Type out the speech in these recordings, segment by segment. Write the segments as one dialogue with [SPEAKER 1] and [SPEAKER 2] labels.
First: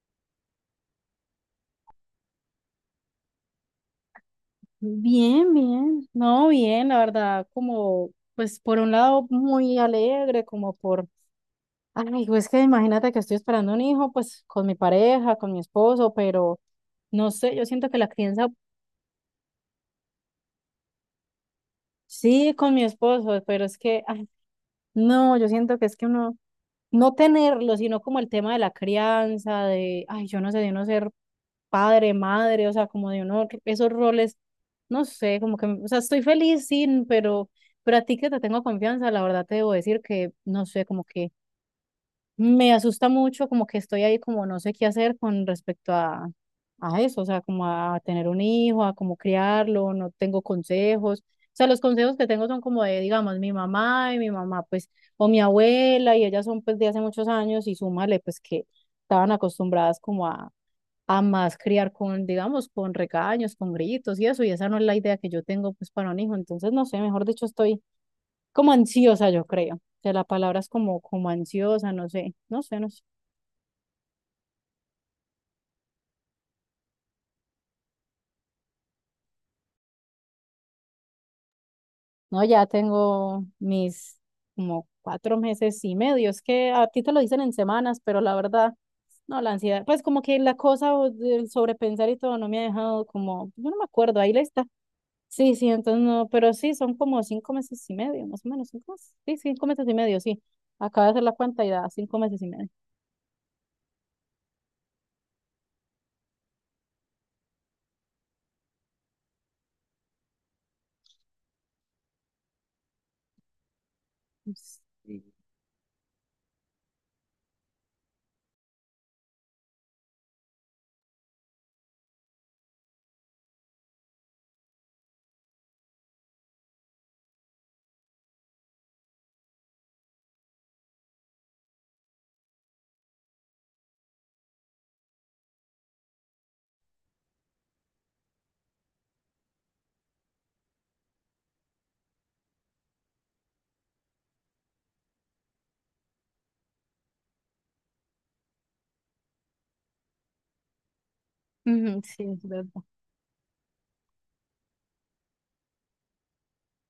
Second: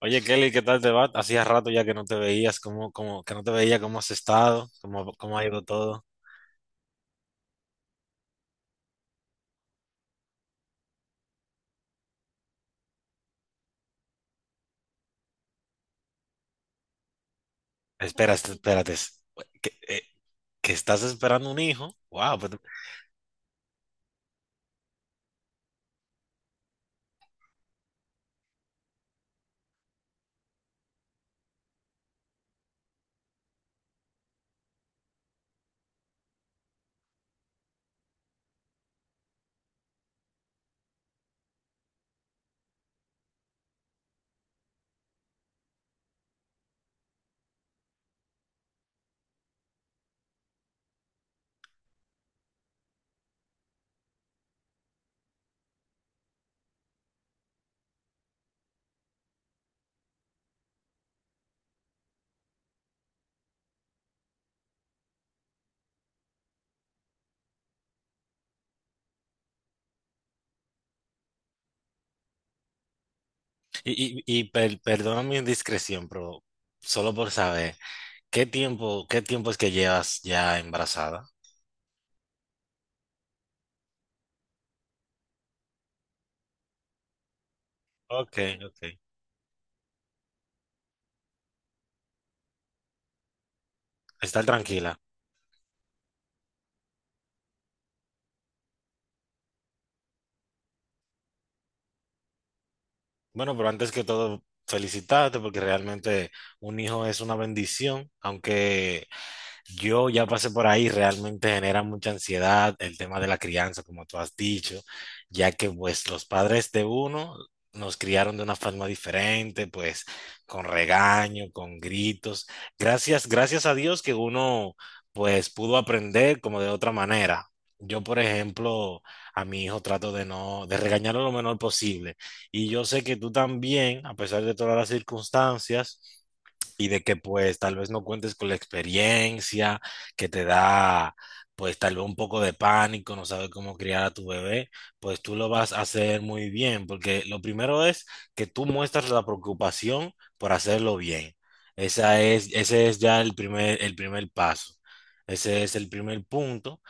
[SPEAKER 1] Oye, Kelly, ¿qué tal te va? Hacía rato ya que no te veías, ¿cómo, cómo, que no te veía, cómo has estado, cómo ha
[SPEAKER 2] Bien,
[SPEAKER 1] ido todo.
[SPEAKER 2] bien, no, bien, la verdad, como, pues por un lado muy alegre, como por, ay, pues que imagínate que estoy esperando un hijo, pues con mi pareja, con mi esposo, pero no sé, yo siento que la
[SPEAKER 1] Espera,
[SPEAKER 2] crianza.
[SPEAKER 1] espérate. ¿Que, eh, que estás esperando un hijo. Wow.
[SPEAKER 2] Sí, con mi esposo, pero es que, ay, no, yo siento que es que uno, no tenerlo, sino como el tema de la crianza, de, ay, yo no sé, de uno ser padre, madre, o sea, como de uno, esos roles, no sé, como que, o sea, estoy feliz, sí, pero a ti que te tengo confianza, la verdad te debo decir que, no sé, como que me asusta mucho, como que estoy ahí como no sé qué hacer con respecto a eso, o sea, como a tener un hijo, a cómo criarlo, no tengo consejos. O sea, los consejos que tengo son como de, digamos, mi mamá y mi mamá, pues, o mi abuela, y ellas son pues de hace muchos años, y súmale, pues que estaban acostumbradas como a más criar con, digamos, con regaños, con gritos y eso, y esa no es la idea que yo tengo pues para un hijo, entonces no sé, mejor dicho, estoy como ansiosa, yo creo, o sea, la palabra es como, como ansiosa, no sé, no sé, no sé.
[SPEAKER 1] Perdona mi indiscreción, pero solo por saber, ¿qué tiempo es que llevas ya embarazada?
[SPEAKER 2] No, ya tengo mis como 4 meses y medio, es que a ti te lo dicen en semanas, pero la
[SPEAKER 1] Ok,
[SPEAKER 2] verdad,
[SPEAKER 1] ok.
[SPEAKER 2] no, la ansiedad, pues como que la cosa o del sobrepensar y todo no me ha dejado como, yo no me acuerdo, ahí la.
[SPEAKER 1] Estar tranquila.
[SPEAKER 2] Sí, sí, entonces no, pero sí, son como 5 meses y medio, más o menos, 5 meses. Sí, 5 meses y medio, sí. Acaba de hacer la cuenta y da 5 meses y medio.
[SPEAKER 1] Bueno, pero antes que todo, felicitarte porque realmente un hijo es una bendición. Aunque yo ya pasé por ahí, realmente genera mucha ansiedad el tema de la crianza, como tú has dicho,
[SPEAKER 2] Ups. Sí.
[SPEAKER 1] ya que pues los padres de uno nos criaron de una forma diferente, pues con regaño, con gritos. Gracias, gracias a Dios que uno pues pudo aprender como de otra manera. Yo, por ejemplo, a mi hijo trato de no, de regañarlo lo menor posible. Y yo sé que tú también, a pesar de todas las circunstancias, pues, y de que pues tal vez no cuentes con la experiencia que te da pues tal vez un poco de pánico, no sabes cómo criar a tu bebé, pues tú lo vas a hacer muy bien, porque lo primero es que tú muestras la preocupación por hacerlo bien.
[SPEAKER 2] Ujú.
[SPEAKER 1] Esa
[SPEAKER 2] Sí, es
[SPEAKER 1] es,
[SPEAKER 2] verdad.
[SPEAKER 1] ese es ya el primer paso. Ese es el primer punto,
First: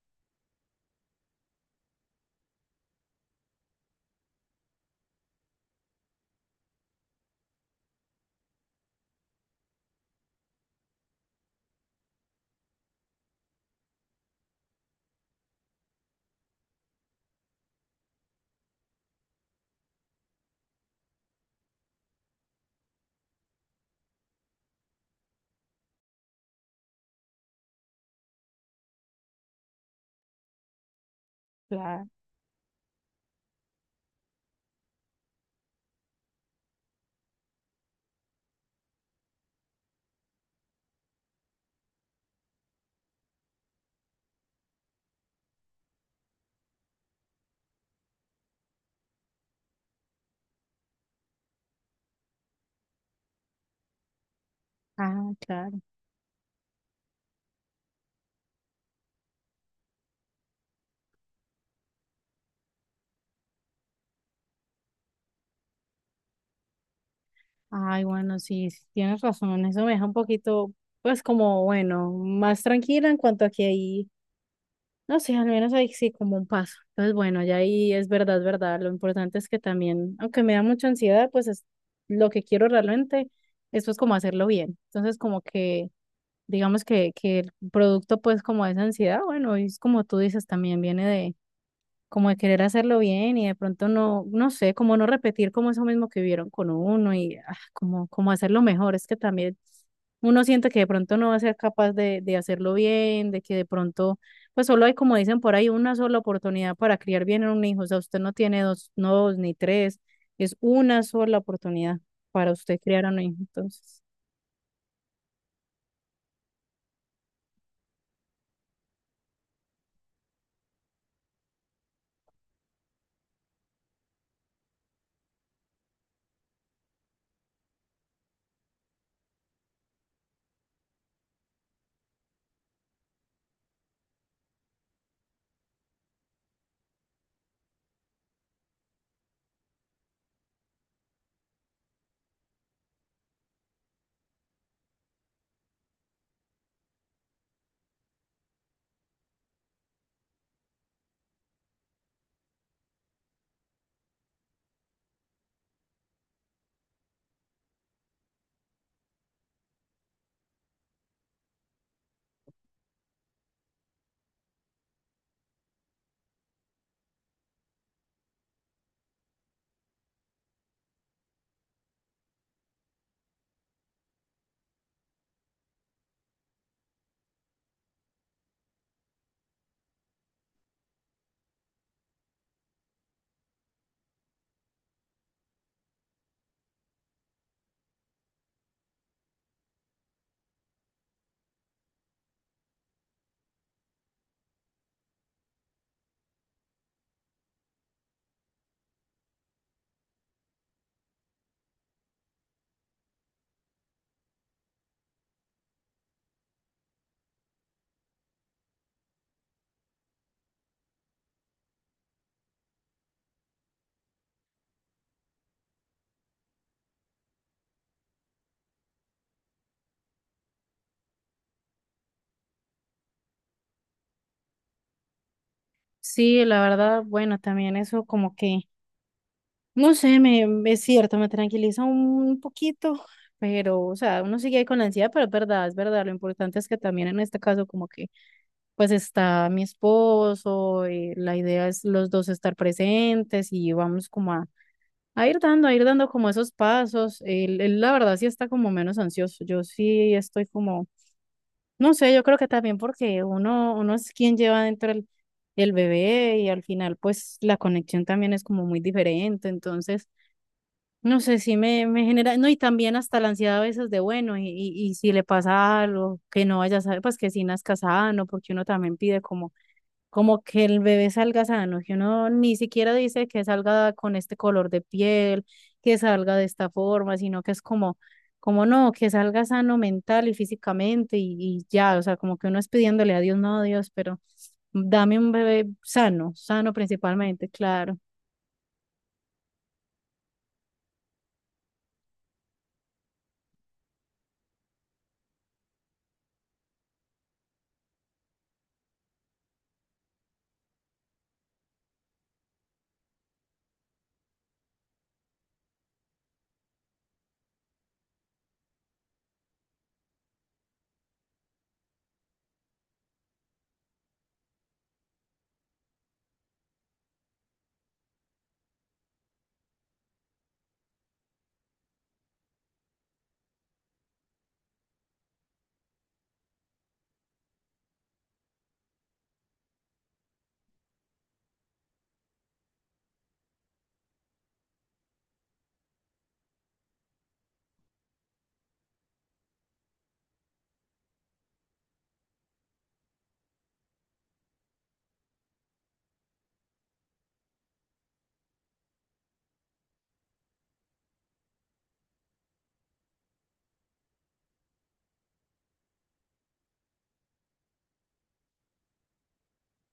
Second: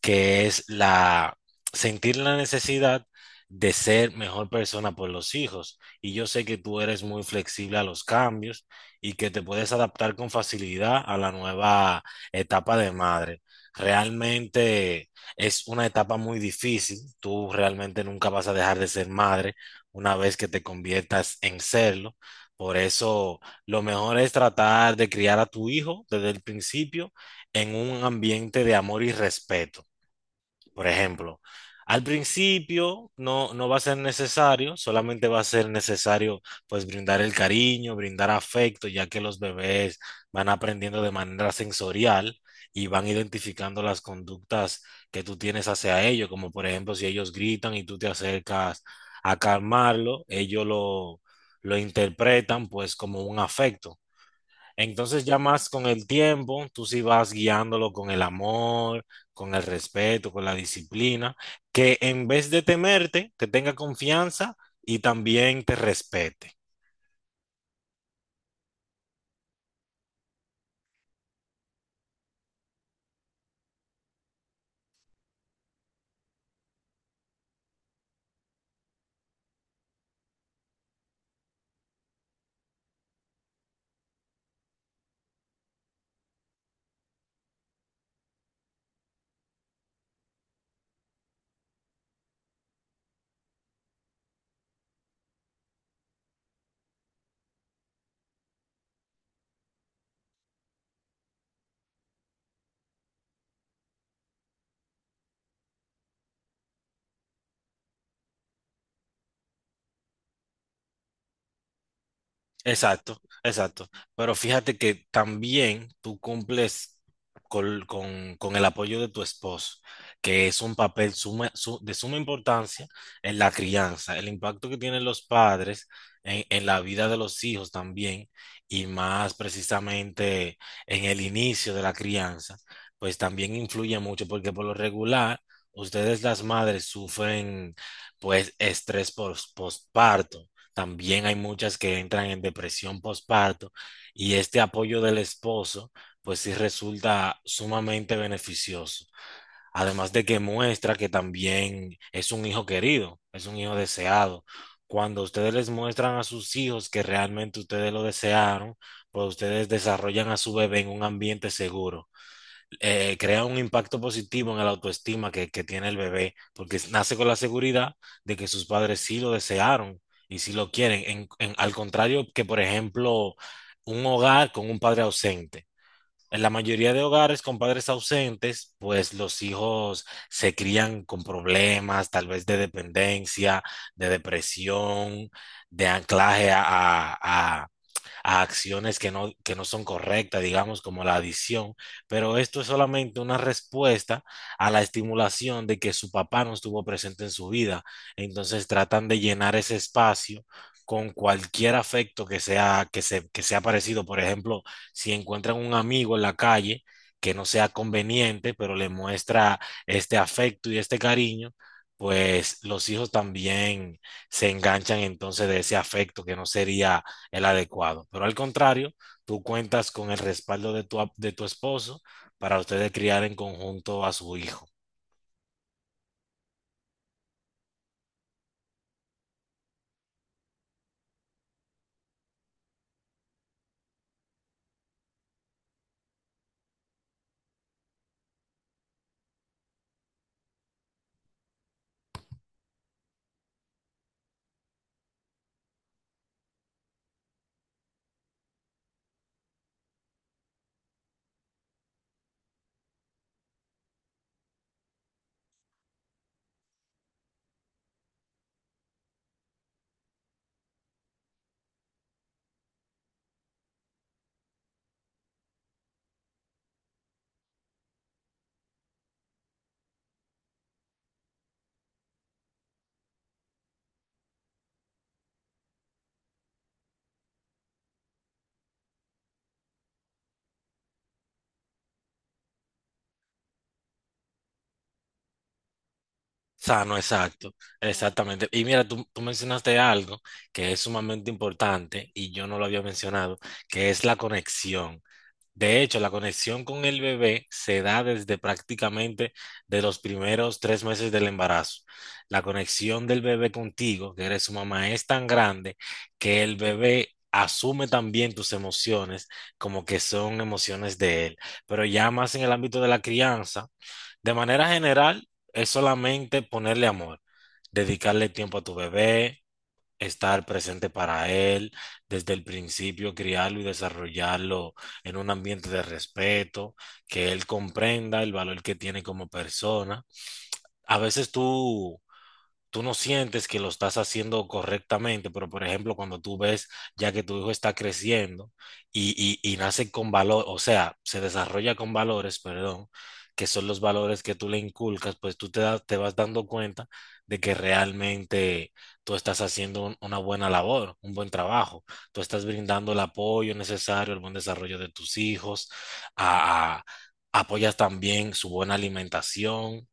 [SPEAKER 1] que es la sentir la necesidad de ser mejor persona por los hijos. Y yo sé que tú eres muy flexible a los cambios y que te puedes adaptar con facilidad a la nueva etapa de madre. Realmente es una etapa muy difícil. Tú realmente nunca vas a dejar de ser madre una vez que te conviertas en serlo. Por eso lo mejor es tratar de criar a tu hijo desde el principio en un ambiente de amor y respeto. Por ejemplo, al
[SPEAKER 2] Claro.
[SPEAKER 1] principio no va a ser necesario, solamente va a ser necesario pues brindar el cariño, brindar afecto, ya que los bebés van aprendiendo de manera sensorial y van identificando las conductas que tú tienes hacia ellos, como por ejemplo si ellos gritan y tú te acercas a calmarlo, lo interpretan pues como un afecto. Entonces
[SPEAKER 2] Ah,
[SPEAKER 1] ya más
[SPEAKER 2] claro.
[SPEAKER 1] con el tiempo, tú sí vas guiándolo con el amor, con el respeto, con la disciplina, que en vez de temerte, te tenga confianza y también te respete.
[SPEAKER 2] Ay, bueno, sí, sí, tienes razón. Eso me deja un poquito, pues como, bueno, más tranquila en cuanto a que ahí, no sé, al menos ahí sí como un paso. Entonces, bueno, ya ahí es verdad, es verdad. Lo importante es que también, aunque me da mucha ansiedad, pues es lo que quiero realmente, esto es como hacerlo bien. Entonces, como que digamos que el producto pues como de esa ansiedad, bueno, es como tú dices, también viene de como de querer hacerlo bien y de pronto no, no sé, como no repetir como eso mismo que vivieron con uno y ah, como, como hacerlo mejor, es que también uno siente que de pronto no va a ser capaz de hacerlo bien, de que de pronto, pues solo hay como dicen por ahí, una sola oportunidad para criar bien a un hijo, o sea, usted no tiene dos, no dos ni tres, es una sola oportunidad para usted criar a un
[SPEAKER 1] Exacto,
[SPEAKER 2] hijo,
[SPEAKER 1] exacto.
[SPEAKER 2] entonces.
[SPEAKER 1] Pero fíjate que también tú cumples con el apoyo de tu esposo, que es un papel de suma importancia en la crianza, el impacto que tienen los padres en la vida de los hijos también, y más precisamente en el inicio de la crianza, pues también influye mucho, porque por lo regular, ustedes las madres sufren pues estrés postparto. También hay muchas que entran en depresión postparto, y este apoyo del esposo, pues sí resulta sumamente beneficioso. Además de que muestra que también es un hijo querido, es un hijo deseado. Cuando ustedes les muestran a sus hijos que realmente ustedes lo desearon, pues ustedes desarrollan a su bebé en un ambiente seguro. Crea un impacto positivo en la autoestima que tiene el bebé, porque nace con la seguridad de que sus padres sí lo desearon y sí lo quieren, al contrario que, por ejemplo, un hogar con un padre ausente. En la mayoría de hogares con padres ausentes, pues los hijos se crían con problemas, tal vez de dependencia, de depresión, de anclaje a a acciones que no son correctas, digamos, como la adicción, pero esto es solamente una respuesta a la estimulación de que su papá no estuvo presente en su vida. Entonces tratan de llenar ese espacio con cualquier afecto que sea parecido. Por ejemplo, si encuentran un amigo en la calle que no sea conveniente, pero le muestra este afecto y este cariño, pues los hijos también se enganchan entonces de ese afecto que no sería el adecuado. Pero al contrario, tú cuentas con el respaldo de tu esposo para ustedes criar en conjunto a su hijo.
[SPEAKER 2] Sí, la verdad, bueno, también eso como que, no sé, es cierto, me tranquiliza un poquito, pero, o sea, uno sigue ahí con la ansiedad, pero es verdad, lo importante es que también en este caso como que, pues está mi esposo, y la idea es los dos estar presentes y vamos como a ir dando como esos pasos, él, la verdad sí está como menos ansioso, yo sí estoy como no sé, yo creo que también porque uno, uno es quien lleva dentro el bebé y al final pues la conexión también es como muy diferente, entonces no sé si me, me genera, no, y también hasta la ansiedad a veces de bueno, y si le pasa algo, que no vaya a saber, pues que si nazca sano, porque uno también pide como como que el bebé salga sano, que uno ni siquiera dice que salga con este color de piel, que salga de esta forma, sino que es como, como no, que salga sano mental y físicamente y ya, o sea, como que uno es pidiéndole a Dios, no a Dios, pero dame un bebé sano, sano
[SPEAKER 1] Sano,
[SPEAKER 2] principalmente,
[SPEAKER 1] exacto,
[SPEAKER 2] claro.
[SPEAKER 1] exactamente. Y mira, tú mencionaste algo que es sumamente importante y yo no lo había mencionado, que es la conexión. De hecho, la conexión con el bebé se da desde prácticamente de los primeros 3 meses del embarazo. La conexión del bebé contigo, que eres su mamá, es tan grande que el bebé asume también tus emociones como que son emociones de él. Pero ya más en el ámbito de la crianza, de manera general, es solamente ponerle amor, dedicarle tiempo a tu bebé, estar presente para él desde el principio, criarlo y desarrollarlo en un ambiente de respeto, que él comprenda el valor que tiene como persona. A veces tú no sientes que lo estás haciendo correctamente, pero por ejemplo, cuando tú ves ya que tu hijo está creciendo y, y nace con valor, o sea, se desarrolla con valores, perdón, que son los valores que tú le inculcas, pues te vas dando cuenta de que realmente tú estás haciendo una buena labor, un buen trabajo, tú estás brindando el apoyo necesario, el buen desarrollo de tus hijos, a- a- apoyas también su buena alimentación,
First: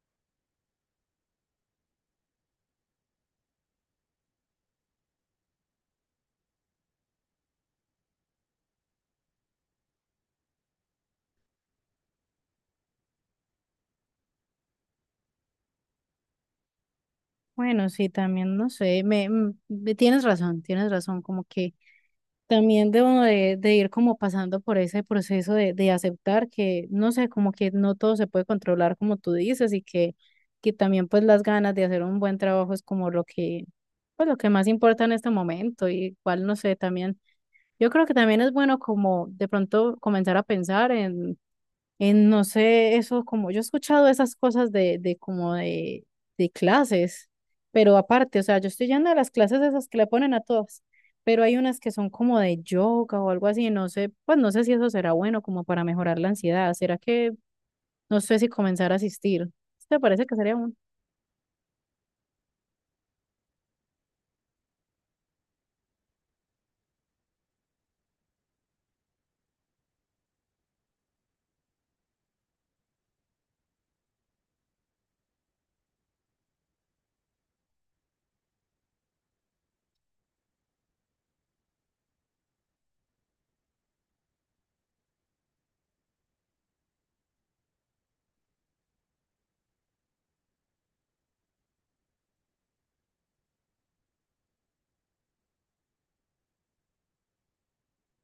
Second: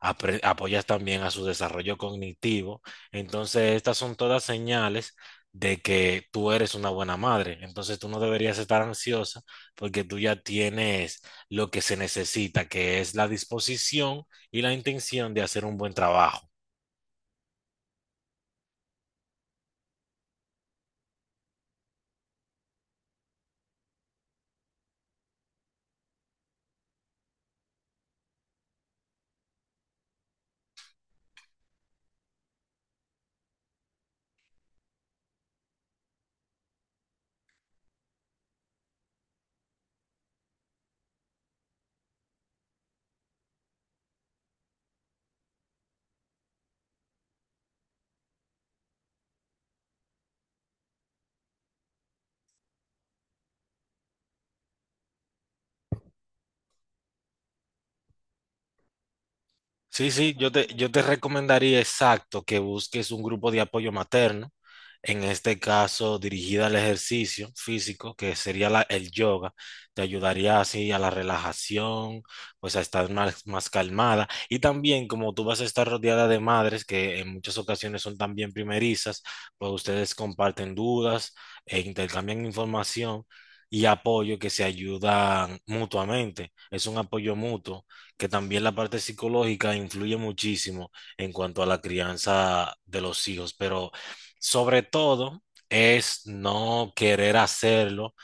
[SPEAKER 1] apoyas también a su desarrollo cognitivo. Entonces, estas son todas señales de que tú eres una buena madre. Entonces, tú no deberías estar ansiosa porque tú ya tienes lo que se necesita, que es la disposición y la intención de hacer un buen trabajo.
[SPEAKER 2] Bueno, sí, también, no sé, tienes razón, como que también debo de ir como pasando por ese proceso de aceptar que, no sé, como que no todo se puede controlar como tú dices y que también pues las ganas de hacer un buen trabajo es como lo que, pues lo que más importa en este momento y igual, no sé, también, yo creo que también es bueno como de pronto comenzar a pensar en no sé, eso como yo he escuchado esas cosas de como de clases, pero aparte, o sea, yo estoy yendo a las clases esas que le ponen a todas, pero hay unas que son como de yoga o algo así, no sé, pues no sé si eso será bueno como para mejorar la ansiedad, será que, no sé si comenzar a asistir. ¿Sí? ¿Te
[SPEAKER 1] Sí,
[SPEAKER 2] parece
[SPEAKER 1] sí,
[SPEAKER 2] que sería bueno?
[SPEAKER 1] yo te recomendaría exacto que busques un grupo de apoyo materno, en este caso dirigida al ejercicio físico, que sería el yoga, te ayudaría así a la relajación, pues a estar más calmada. Y también como tú vas a estar rodeada de madres que en muchas ocasiones son también primerizas, pues ustedes comparten dudas e intercambian información y apoyo que se ayudan mutuamente. Es un apoyo mutuo que también la parte psicológica influye muchísimo en cuanto a la crianza de los hijos, pero sobre todo es no querer hacerlo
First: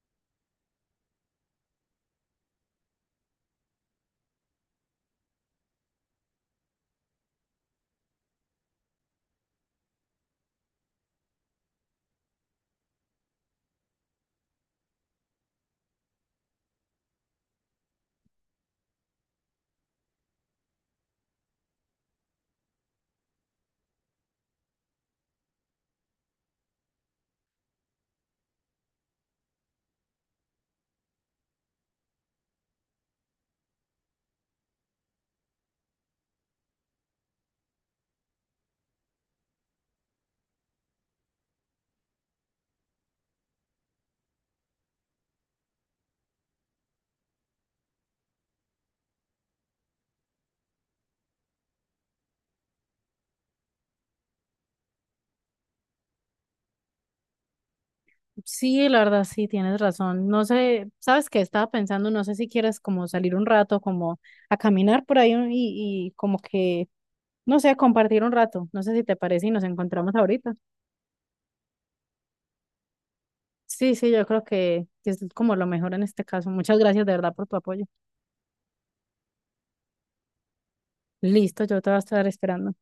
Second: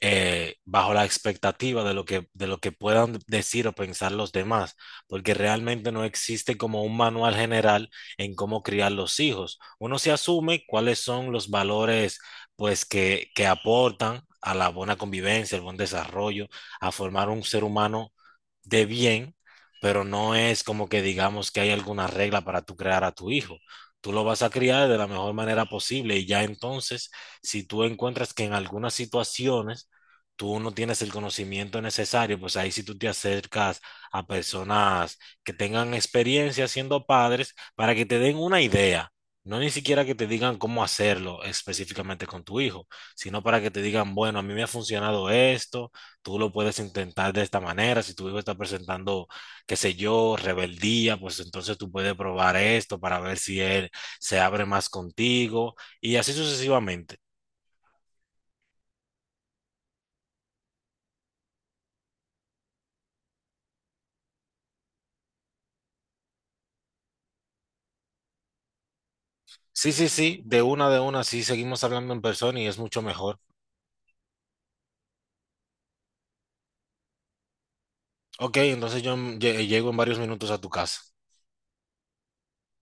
[SPEAKER 1] bajo la expectativa de lo que puedan decir o pensar los demás, porque realmente no existe como un manual general en cómo criar los hijos. Uno se asume cuáles son los valores pues que aportan a la buena convivencia, al buen desarrollo, a formar un ser humano de bien, pero no es como que digamos que hay alguna regla para tú crear a tu hijo. Tú lo vas a criar de la mejor manera posible y ya entonces, si tú encuentras que en algunas situaciones tú no tienes el conocimiento necesario, pues ahí sí tú te acercas a personas que tengan experiencia siendo padres para que te den una idea. No ni siquiera que te digan cómo hacerlo específicamente con tu hijo, sino para que te digan, bueno, a mí me ha funcionado esto, tú lo puedes intentar de esta manera, si tu hijo está presentando, qué sé yo, rebeldía, pues entonces tú puedes probar esto para ver si él se abre más contigo y así sucesivamente.
[SPEAKER 2] Sí, la verdad, sí, tienes razón, no sé, ¿sabes qué? Estaba pensando, no sé si quieres como salir un rato, como a caminar por ahí y como que no sé, compartir un rato. No sé si te parece y nos
[SPEAKER 1] Sí, sí,
[SPEAKER 2] encontramos
[SPEAKER 1] sí,
[SPEAKER 2] ahorita.
[SPEAKER 1] de una, sí, seguimos hablando en persona y es mucho mejor.
[SPEAKER 2] Sí, sí, yo creo que es como lo mejor en este caso. Muchas gracias de verdad por tu apoyo.
[SPEAKER 1] Ok, entonces yo llego en varios minutos a tu casa.
[SPEAKER 2] Listo, yo te voy a estar esperando.